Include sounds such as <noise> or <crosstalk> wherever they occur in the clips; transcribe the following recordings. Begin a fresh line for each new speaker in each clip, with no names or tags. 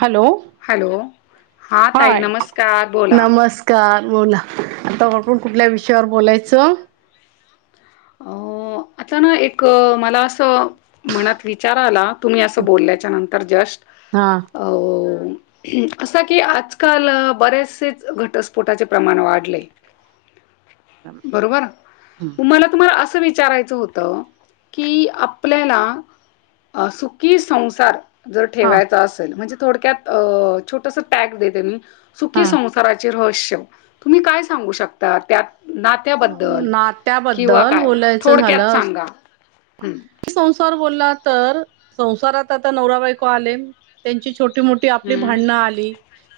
Hello,
hello हा ताई
hi
नमस्कार बोला
नमस्कार. बोला आता आपण कुठल्या विषयावर बोलायचं?
अ आता ना एक मला असं मनात विचार आला- तुम्ही असं बोलल्याच्यानंतर जस्ट-
हा
् असं की आजकाल बरेचसेच घटस्फोटाचे प्रमाण वाढले.
<inaudible>
बरोबर तुम्हाला - अस विचारायचं होत की आपल्याला- सुखी संसार. जर
हा
ठेवायच असेल म्हणजे थोडक्यात छोटस टॅग देते मी. सुखी
हा
संसाराचे रहस्य तुम्ही काय सांगू शकता त्यात- नात्याबद्दल किंवा
नात्याबद्दल
काय थोडक्यात सांगा. हं.
ते संसार- <inaudible> तर संसारात आता नवरा बायको आले त्यांची छोटी- मोठी आपली
हं.
भांडणं आली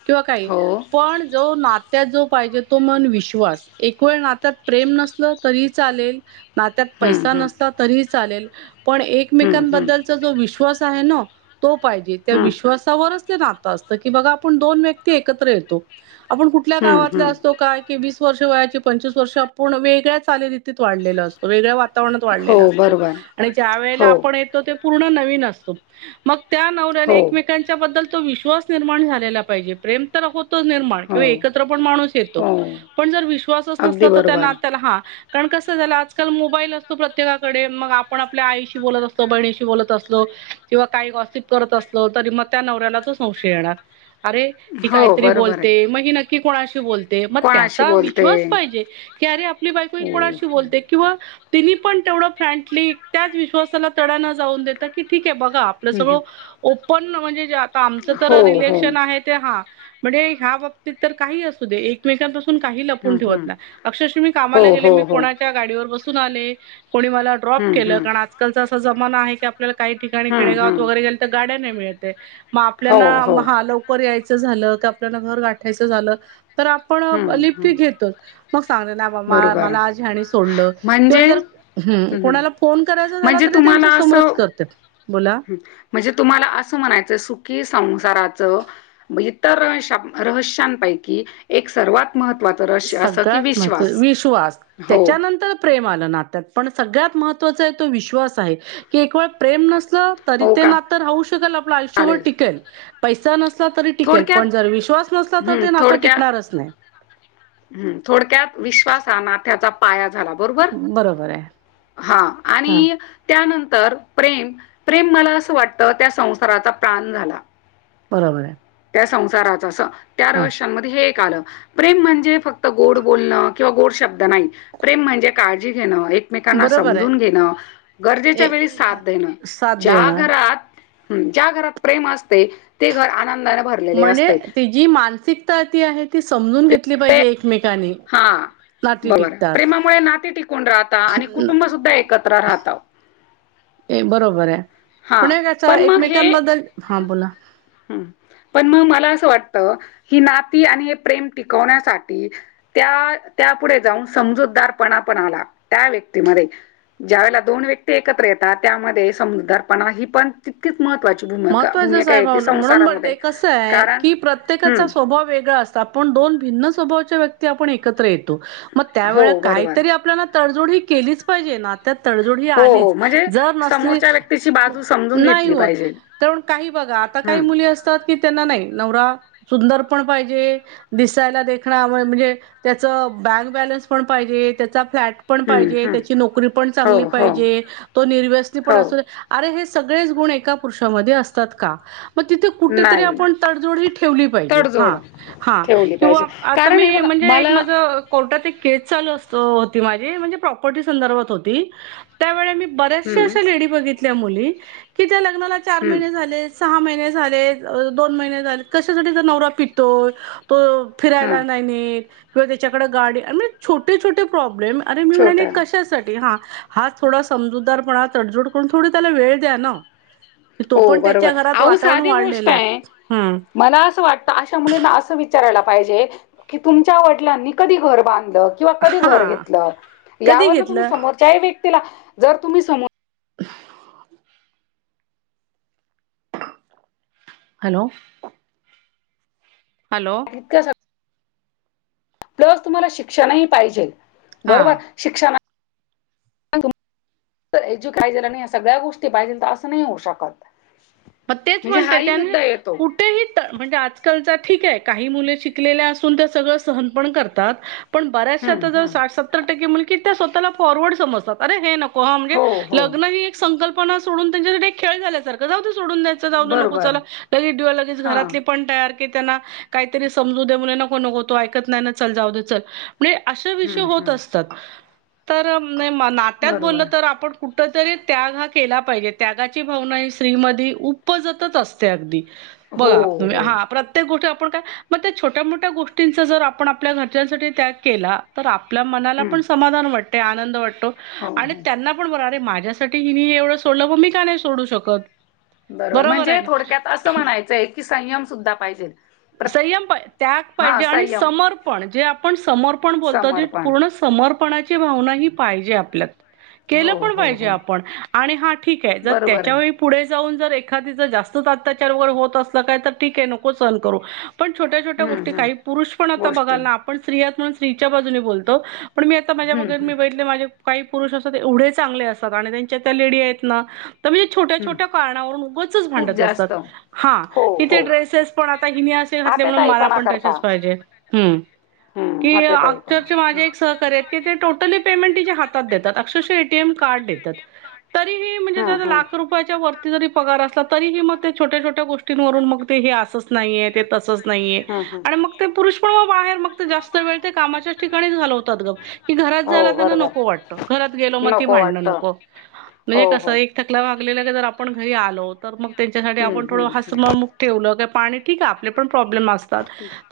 किंवा काही.
हो.
पण जो ना- त्यात जो पाहिजे तो मन विश्वास. एक वेळ नात्यात प्रेम नसल तरी चालेल. नात्यात
हं,
पैसा
हं.
नसला तरी चालेल. पण
हं, हं.
एकमेकांबद्दलचा जो विश्वास आहे ना. तो पाहिजे त्या
हं.
विश्वासावरच- नातं असतं, की बघा आपण दोन व्यक्ती एकत्र येतो, आपण कुठल्या
हं,
गावातील
हं.
असतो काय- वर्ष वयाची पंचवीस वर्ष आपण वेळ्या चालीरीतीत वाढलेला असतो. वेगळ्या वातावरणात
हो,
वाढलेलं असतो.
बरोबर.
आणि ज्या वेळेला
हो.
आपण येतो ते पूर्ण नवीन असतो, मग त्या नवऱ्याने
हो.
एकमेकांच्या बद्दल तो विश्वास निर्माण झालेला पाहिजे, प्रेम तर हो- निण
हो.
किंवा एकत्र पण माणू येतो,
हो.
पण जर विश्वासच
अगदी
नसला तर त्या
बरोबर.
नातला हा- कारण कसं झालं आजकाल मोबाईल असतो प्रत्येका- कडे मग आपण आपल्या आईशी बत असलो बहिणीशी बत असलो किंवा काही गॉसिप करत असलो तरी- त्या नवऱ्याला तो संशय येणार, अरे ही
हो
काहीतरी
बरोबर आहे.
बोलते, मग ती नक्की कोणाशी बोलते? मग
कोणाशी
त्याचा
बोलते?
विश्वास पाहिजे की, अरे आपली बायको कोणाशी बोलते किंवा तिनी पण तेवढं फ्रँकली त्याच विश्वासाला तडाणा जाऊन देत की ठीक बघा आपलं सगळं ओपन म्हणजे आता आमच तर
हो, हो.
रिलेशन आहे ते हा म्हणजे ह्या बाबतीत तर काही असू दे एकमेकांपासून काही लपून
हं,
ठेवत
हं.
ना अक्षरश मी
हो, हो. हं, हं. हो,
कामाला गेले
हो,
मी
हो.
कोणाच्या गाडीवर बसून आले. कोणी मला ड्रॉप
हं,
केलं
हं.
कारण आजकालचा असा जमाना आहे आपल्याला काही ठिकाणी
हं,
खेडेगावात
हं.
वगैरे गेले तर गाड्या मिळतय मग आपल्या
हो, हो.
हा लवकर यायचं झालं क आपल्या घर गाठायचं झालं. तर आपण
हं,
लिप्टी
हं.
घेतो. ांग ना
बरोबर.
मला आज ह्यांनी सोडलं किंवा
म्हणजे?
जर हम्म कोणाला फोन करायचा झाला
म्हणजे
तरी
तुम्हाला
त्यांच्या
अस
समोरच करत्यात. बोला
म्हणजे तुम्हाला असं म्हणायचं कि संसाराचं इतर रहस्य पैकी एक सर्वात महत्वाच रहस्य असं की
सगळ्यात
विश्वास
महत्त्व विश्वास
हो,
त्याच्यानंतर प्रेमात नात्यात पण सगळ्यात महत्त्वाचा विश्वास आहे एक वेळ प्रेम नसलं तर. पैसा नसला तरी
हो
ते
का?
नातं राहु शकेल आयुष्यभर
चालेल.
टिकेल पैसा नसला तरी टिकेल पण
थोडक्यात
जर विश्वास नसला तर ते नाता टिकणारच नाही.
हम्म थोडक्यात विश्वास ह नात्याचा पाया बरोबर
बरोबर आहे
हा
हा
आणि त्यानंतर तर प्रेम प्रेम मला असं वाटतं त्या संसाराचा प्राण झाला.
बरोबर आहे.
संसाराच अस त्या
हा
रहस्य मध्ये हे आल, प्रेम म्हणजे फक्त गोड बोलणं किंवा गोड शब्द नाही प्रेम म्हणजे काळजी घेणं. एकमेकांना
बरोबर आहे.
समजून घेणं गरजेच्या
ए
वेळी साथ देणं
साथ
ज्या
देणार
घरात हम - ज्या घरात प्रेम असते ते घर आण
म्हणजे ती जी मानसिकता ती आहे ती स समजून घेतली पाहिजे एकमेकानी.
बरोर प्रेमामुळे नाते टिकून राहता आणि कुटुंब सुद्धा एकत्र राहत.
एक बरोबर आहे.
हा
हे कसं
पण मग हे
एकमेकांबद्दल हा बोला.
पण मग मला अस वाटत की नाती ही आणि प्रेम टिकवण्यासाठी त्या पुढे जाऊन समजूतदारपणा पण आला त्या व्यक्तीमध्ये ज्यावेेळेला दोन व्यक्ती एकत्र येतात त्यामध्ये समजुदारपणा ही पण तितकीच महत्त्वाची भूमिका
महत्त्वाचं
भूमिका
साहेब
येते
म्हणून बते
संसारामध्ये.
कसं आहे,
कारण
की प्रत्येकाचा
हं.
स्वभाव वेगळा असा आपण दोन भिन्न स्वभावाच्या व्यक्ती आपण एकत्र येतो मग त्यावेळेला
हो, बरोबर.
काहीतरी आपल्याला तडजोड ही केलीच पाहिजे ना त्या तडजोड ह
हो, हो.
आलीच
म्हणजे
जर नसली
समोरच्या व्यक्तीची बाजू समजून
नाही
घेतली
होत
पाहिजे.
तर काही बघा, आता काही
हं.
मुली असतात की त्यांना नाही नवरा सुंदर पण पाहिजे, दिसायला देखण म्हणजे त्याचं बँक बॅलन्स पण पाहिजे त्याचा फलॅट पण
हं,
पाहिजे,
हं.
त्याची नोकरी पण
हो,
चांगली
हो.
पाहिजे, तो निर्वसनि पण
हो.
असले पाहिजे, अरे सगळेच गुण एका पुरुषामध्ये असतात का? मग तिथे कुठेतरी
नाही.
आपण तडजोड ठेवली पाहिजे
तडजोड
हा, हा
ठेवली पाहिजे
किंवा आ
कारण हे
मी
बघा
म्ह एक
मला
माजा कोर्टात केस चालू अस होती माझी म्हणजे प्रॉपर्टी संदर्भात होती त्यावेळी मी बऱ्याचशा
हं,
अशा लेडी बघितल्या मुली त्या लग्नाला चार
हं,
महिने झाले सहा महिने झाले, दोन महिने झाले, कशासाठी नवरा पितोय तो फिरायला
हं,
नाही नेत किंवा त्याच्याकडे गाडी आणि म्हणजे छोटे छोटे प्रॉब्ले प्रॉब्लेम अरे मी म्हणा
छोटा
कशासाठी.? हा हा थोडा समजूतदारपणा तडजोड करून थोड त्याला वेळ द्या ना तो
हो
पण
बरोबर
त्याच्या घरात
अहो
वातावरण
साधी गोष्ट
वाढलेलं आहे ह
मला असं वाटतं अशा मुलींना असं विचारायलात की तुमच्या वडिलांनी कधी घर बांध किंवा कधी घर
हा
घेत
कधी
यावर तुम्ही
घेतलं
समोरच्या व्यक्तीला जर तुम्ही समो
हॅलो हॅलो
इतकं प्लस तुम्हाला शिक्षणही पाहिजे
हा
बरोबर शिक्षणा हॅलो हजू काहिजेल आणि या सगळ्या गोष्टी पाहिजे तर असं नाही होऊ शकत
मग तेच
म्हणजे
म्हणते
हाही
त्याने
मुद्दा येतो
कुठेही म्हणजे आजकालचा ठीक आहे काही मुले शिकलेल्या असून त्या सगळं सहन पण करतात पण बऱ्याचशा
हं,
आता जर
हं.
साठ सत्तर टक्के मुलगी त्या स्वतःला फॉरवर्ड समजतातरे हे नक म्हे
हो हो
लग् ही एक संकल्पना सोडून त्यांच्यासाठी खेळ झाल्यासारखं जाऊ सोडून द्यायच जाऊ न नको
बरोबर.
चला लगे दिवर्स लगेच
हां.
घरातले पण तयार की त्यांना काहीतरी समजू दे म्ह नको नको तो ऐकत नाही ना चल जाऊ दे चल म्हणजे अे विषय
हं,
होत
हं.
असतात तर नात्यात बोलल
बरोबर.
तर आपण कुठ कुठ तरी त्याग हा केला पाहिजे त्यागाची भावना ही स्त्रीमध्येध उपजतच असते अगदी बघ
हो,
तुम्ही
हो.
हा प्रत्येक गोष्टी मग त्या छोट्या मोठ्या गोष्टींचा जर आपण आपल्या घरच्यांसाठी त्या केला तर आपल्या मनाला
हं.
पण समाधान वाटते आनंद वाटतो
हो,
आणि
हो.
त्यांना पण बरे माहि माझ्यासाठी हि म एवढं सोडलं मी का नाही सोडू शकत
बरोबर
आहे
म्हणजे
ना?
थोडक्यात असं म्हणायचंय की संयम सुद्धा पाहिजे प्रत
संयम त्याग
हां,
पाहिजे आणि
संयम,
समर्पण जे आपण समर्पण बोलतो ते
समर्पण.
पूर्ण सम समर्पणाची भावना ही पाहिजे आपल्यात केलं
हो,
पण
हो,
पाहिजे
हो.
आपण आणि हा ठीक आहे जर
बरोबर
त्याच्या
आहे.
वळी पुढे जाऊन जर एखा जास्त अत्याचार वर होत अस काय तर ठीके नको स करू पण छोट्या छोट्या
हं,
गोष्टी
हं.
काही पुरुष पण आता
गोष्टी.
बघाल ना आपण स्त्रीयाह म्हणून स्त्रीच्या बाजूने बोलतो पण मी आता माझ्या
हं,
वगैर
हं.
मी बैठले माझे काही पुरुष असतात एवढे चांगले असतात आणि त्यांच्या त्या लेडी आहेत ना म्हणजे छोट्या
हं.
छोट्या कारणावरून उगच
खूप
भांडत असतात
जास्त.
हा
हो,
इथे
हो.
ड्रेसेस पण आता हि असे घातले म्हणून मला
आतेताईपणा
पण तसेच
करता.
पाहिजे हम
हम्म,
की
आतेताईपणा.
अक्षरशः
हं.
माझे एक सहकार्य आहेत की ते टोटली पायमेन्ट तिज्या हातात देतात अक्षरशः य टी यम कार्ड देतात तरीही
हं, हं.
लाक रुपये जरी पगार असला तरीही मग ते छोट्या छोट्या गोष्टींवरून मग ते हे असच नाहीये ते तसंच नाहीे
हं, हं.
आणि मग ते पुरुष पण म बाहेर मग ते जास्त वेळ ते कामाच्या ठिकाणी च घालवतात गा की घरात जायला
हो
त्यांना
बरोबर.
नको वाटतं,
जरा
घरात गेलो मग
नको
ती भांडणं
वाटतं.
नको
भांडणं.
म्हणजे
हो
कसं
हो.
एक थकला वागला थकलेलं आपण घरी आलो तर मग त्यांच्यासाठी
हम्म
आपण थोडं
हम्म हम्म.
हसमुख ठेवलं तर पाणी ठीक आहे आपले पण प्रॉब्लेम असतात,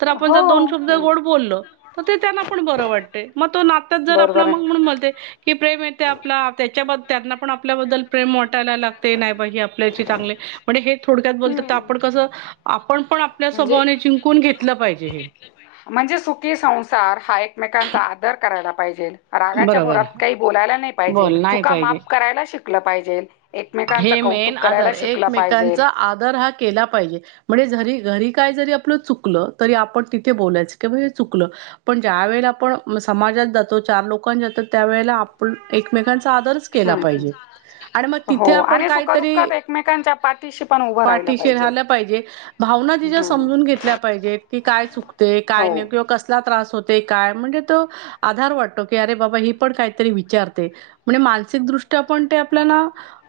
तर आपण
हो
जर दोन शब्द
हम्म.
गोड बोललो तर ते त्यांना पण बरं वाटतंय मग तो ना तच जर आप
बरोबर आहे.
मग म्हणून म्हणते कि प्रेम येते आपला त्याच्याबद्ल त्यांना पण आपल्याबद्दल प्रेम वाटायला लागते नाही बा ही आपल्याशी चांगले आहे म्हणे हे थोडक्यात बोलतां तर
हम्म.
आपण कसं.. आपण पण आपल्या
म्हणजे
स्वभावाने जिंकून घेतलं पाहिजे हे
म्हणजे सुखी संसार हा एकमेकांचा आदर करायला पाहिजेल. रागाच्या
बरोबर
भोरात काही बोलायला नाही पाहिजेल,
बोल नाही
चुका
पाहिजे
माफ करायला शिकलं पाहिजेल एकमेकांच
हे मेन आदर एकमेकांचा आदर हा केला पाहिजे म्हणजे जरी घरी काय जरी आपलं चुकलं तरी आपण तिथे बोलायच चुकलं पण ज्या वेळेला आपण समाजात जातो, चार लोक जातो त्या वळेला आपण एकमेकांचा आदरच केला
हम्म
पाहिजे
हम्म
आणि मग
हो
तिथे आपण
आणि
काहीतरी...
सुखदुःखात एकमेकांच्या पाठीशी पण उभं
पाठीशी
पाहिजे.
राहिलं पाहिजे भावना तिच्या
हम्म
समजून घेतल्या पाहिजेत की काय चुकते काय
हो
नाही किंवा कसला त्रास होते काय म्हणजे तो आधार वाटतो. अरे बाबा ही पण काहीतरी विचारते. म्हणजे मानसिकदृष्ट्या पण ते आपल्याला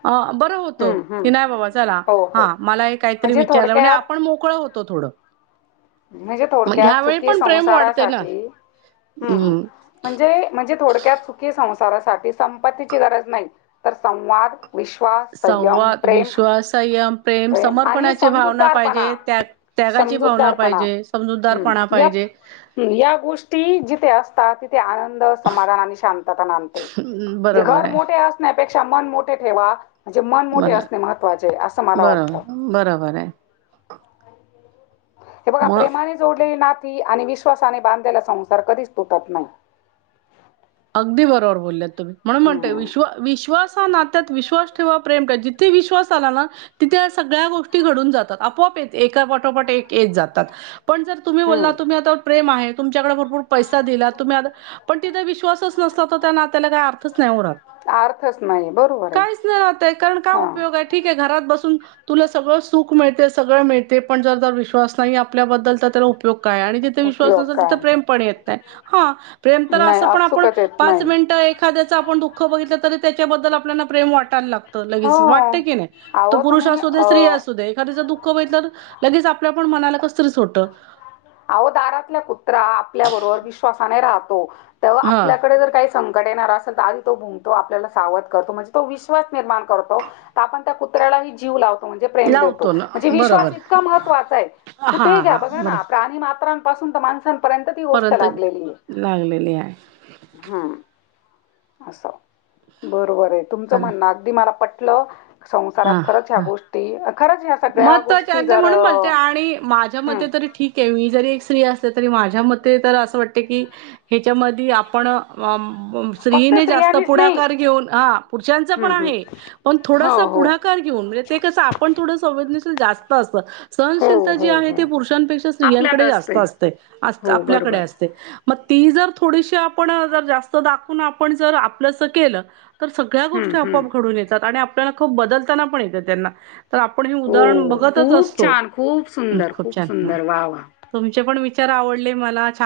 अ बरं होत
हम्म हम्म
की नाही बाबा चला
हो हो
हा मला हे काहीतरी
म्हणजे
विचारलं म्हणजे
थोडक्यात
आपण मोकळं होत तो थोडं
म्हणजे
मग
थोडक्यात
ह्यावेळी
सुखी
पण प्रेम वाढते ना.
संसारासाठी हुं हुं
हम्म
म्हणजे म्हणजे थोड त्यात सुखी संसारासाठी संपत्तीची गरज नाही. तर संवाद विश्वास, संयम,
संवाद,
प्रेम
विश्वास, संयम, प्रेम,
आणि
समर्पणाची भावना पाहिजे.
समजूतदारपणा
त्या त्यागाची भावना पाहिजे.
हम्म
समजूतदारपणा
हम्म या
पाहिजे.
या गोष्टी जिथे असतात तिथे आनंद, समाधान आणि शांतता नांदते.
हम्म,
म्हणजे
बरोबर
घर
आहे.
मोठे असण्यापेक्षा पेक्षा मन मोठे ठेवा. म्हणजे मन मोठे
बरोबर.
असणे महत्त्वाचे असं मला वाटतं.
बरोबर <inaudible>
हे बघा
मग
प्रेमाने जोडलेली नात ती आणि विश्वासाने बांधलेला संसार कधीच तुटत नाही.
अगदी बरोबर बोलल्यात तुम्ही म्हणून म्हणतोय
हम्म
विश्व विश्वास नात्यात विश्वास ठेवा, प्रेम काय जिथे विश्वास आला ना तिथे सगळ्या गोष्टी घडून जातात. आपोआप एका पाठोपाठ एक येत जातात. पण जर तुम्ही
हम्म
बोलला तुम्ही आता प्रेम आहे, तुमच्याकडे भरपूर पैसा दिला, तुम्ही पण तिथं विश्वास सच नसता तर त्या नात्याला काय अर्थच नाही उरत
अर्थच नाही बरोबर आहे
काहीच नाही ना ताई कारण काय
हा
उपयोग आहे. ठीक आहे घरात बसून तुला सगळं सुख मिळते, सगळं मिळते, पण जर जर विश्वास नाही आपल्याबद्दल तर त्याला उपयोग काय आणि जिथे विश्वास
उपयोग
नसेल तिथं
काय
प्रेम पण येत नाही. हा प्रेम तर
नाही
असं पण आपण
आपसुकच येत
पाच
नाही
मिनटं एखाद्याचं आपण दुःख बघितलं तरी त्याच्याबद्दल आपल्याला प्रेम वाटायला लागतं.
हो
लगेच वाटत की नाही? तो
अहो
पुरुष
तुम्ही
असू दे, स्त्री
अ
असू दे एखाद्याचे दुः ख बघितल्यावर लगेच आपल्या पण मनाला कसंतरीच होतं.
अहो, दारातल्या कुत्रा आपल्याबरोबर विश्वासाने राहतो. तेव्हा
हा
आपल्याकडे जर काही संकट येणार असेल तर आधी तो भुंगतो, आपल्याला सावध करतो. म्हणजे तो विश्वास निर्माण करतो. आपण त्या कुत्र्याला जीव लावतो. म्हणजे प्रेम देतो
लावतो ना
म्हणजे
बरोबर
विश्वास इतका महत्वाचा आहे.
हा
कुठे ही घ्या
हा
बघा ना प्राणी मात्रांपासून ते माणसां पर्यंत ती गोष्ट
बरोपर्यंत
लागलेली आहे.
लागलेली आहे
हम्म अस बरोबर आहे तुमचं
चालेल
म्हणणं अगदी मला पटलं. संसारात
हा
खरंच ह्या
हा
गोष्टी खरंच ह्या सगळ्या
महत्वाचे
गोष्टी
आहेत
जर
म्हणून बोलते आणि माझ्या
हुं
मते तरी ठीक मी जरी एक स्त्री असले तरी माझ्या मते तर असं वाटते कि ह्याच्यामध्ये आपण
फक्त
स्त्रीने जास्त
स्त्रियांनीच नाही
पुढाकार घेऊन हा पुरुषांच पण
हं, हं.
आहे पण थोडस
हो, हो.
पुढाकार घेऊन म्हणजे ते कसं आपण थोडं संवेदनशील जास्त असत
हो,
सहनशीलता जी
हो,
आहे ते
हो.
पुरुषांपेक्षा स्त्रियांकडे जास्त असते.
हो,
आपल्याकडे
बरोबर.
असते. मग ती जर थोडीशी आपण जर जास्त दाखवून आपण जर आपलस केलं तर सगळ्या
हं,
गोष्टी
हं.
आपआप घडून येतात. आणि आपल्याला खूप बदलताना पण येतं त्यांना. तर आपण हे
हो.
उदाहरण बघतच
खूप
असतो.
छान, खूप सुंदर,
खूप छान ह
सुंदर. वाह, वाह!
तुमचे पण वि चार आवडले मला. छा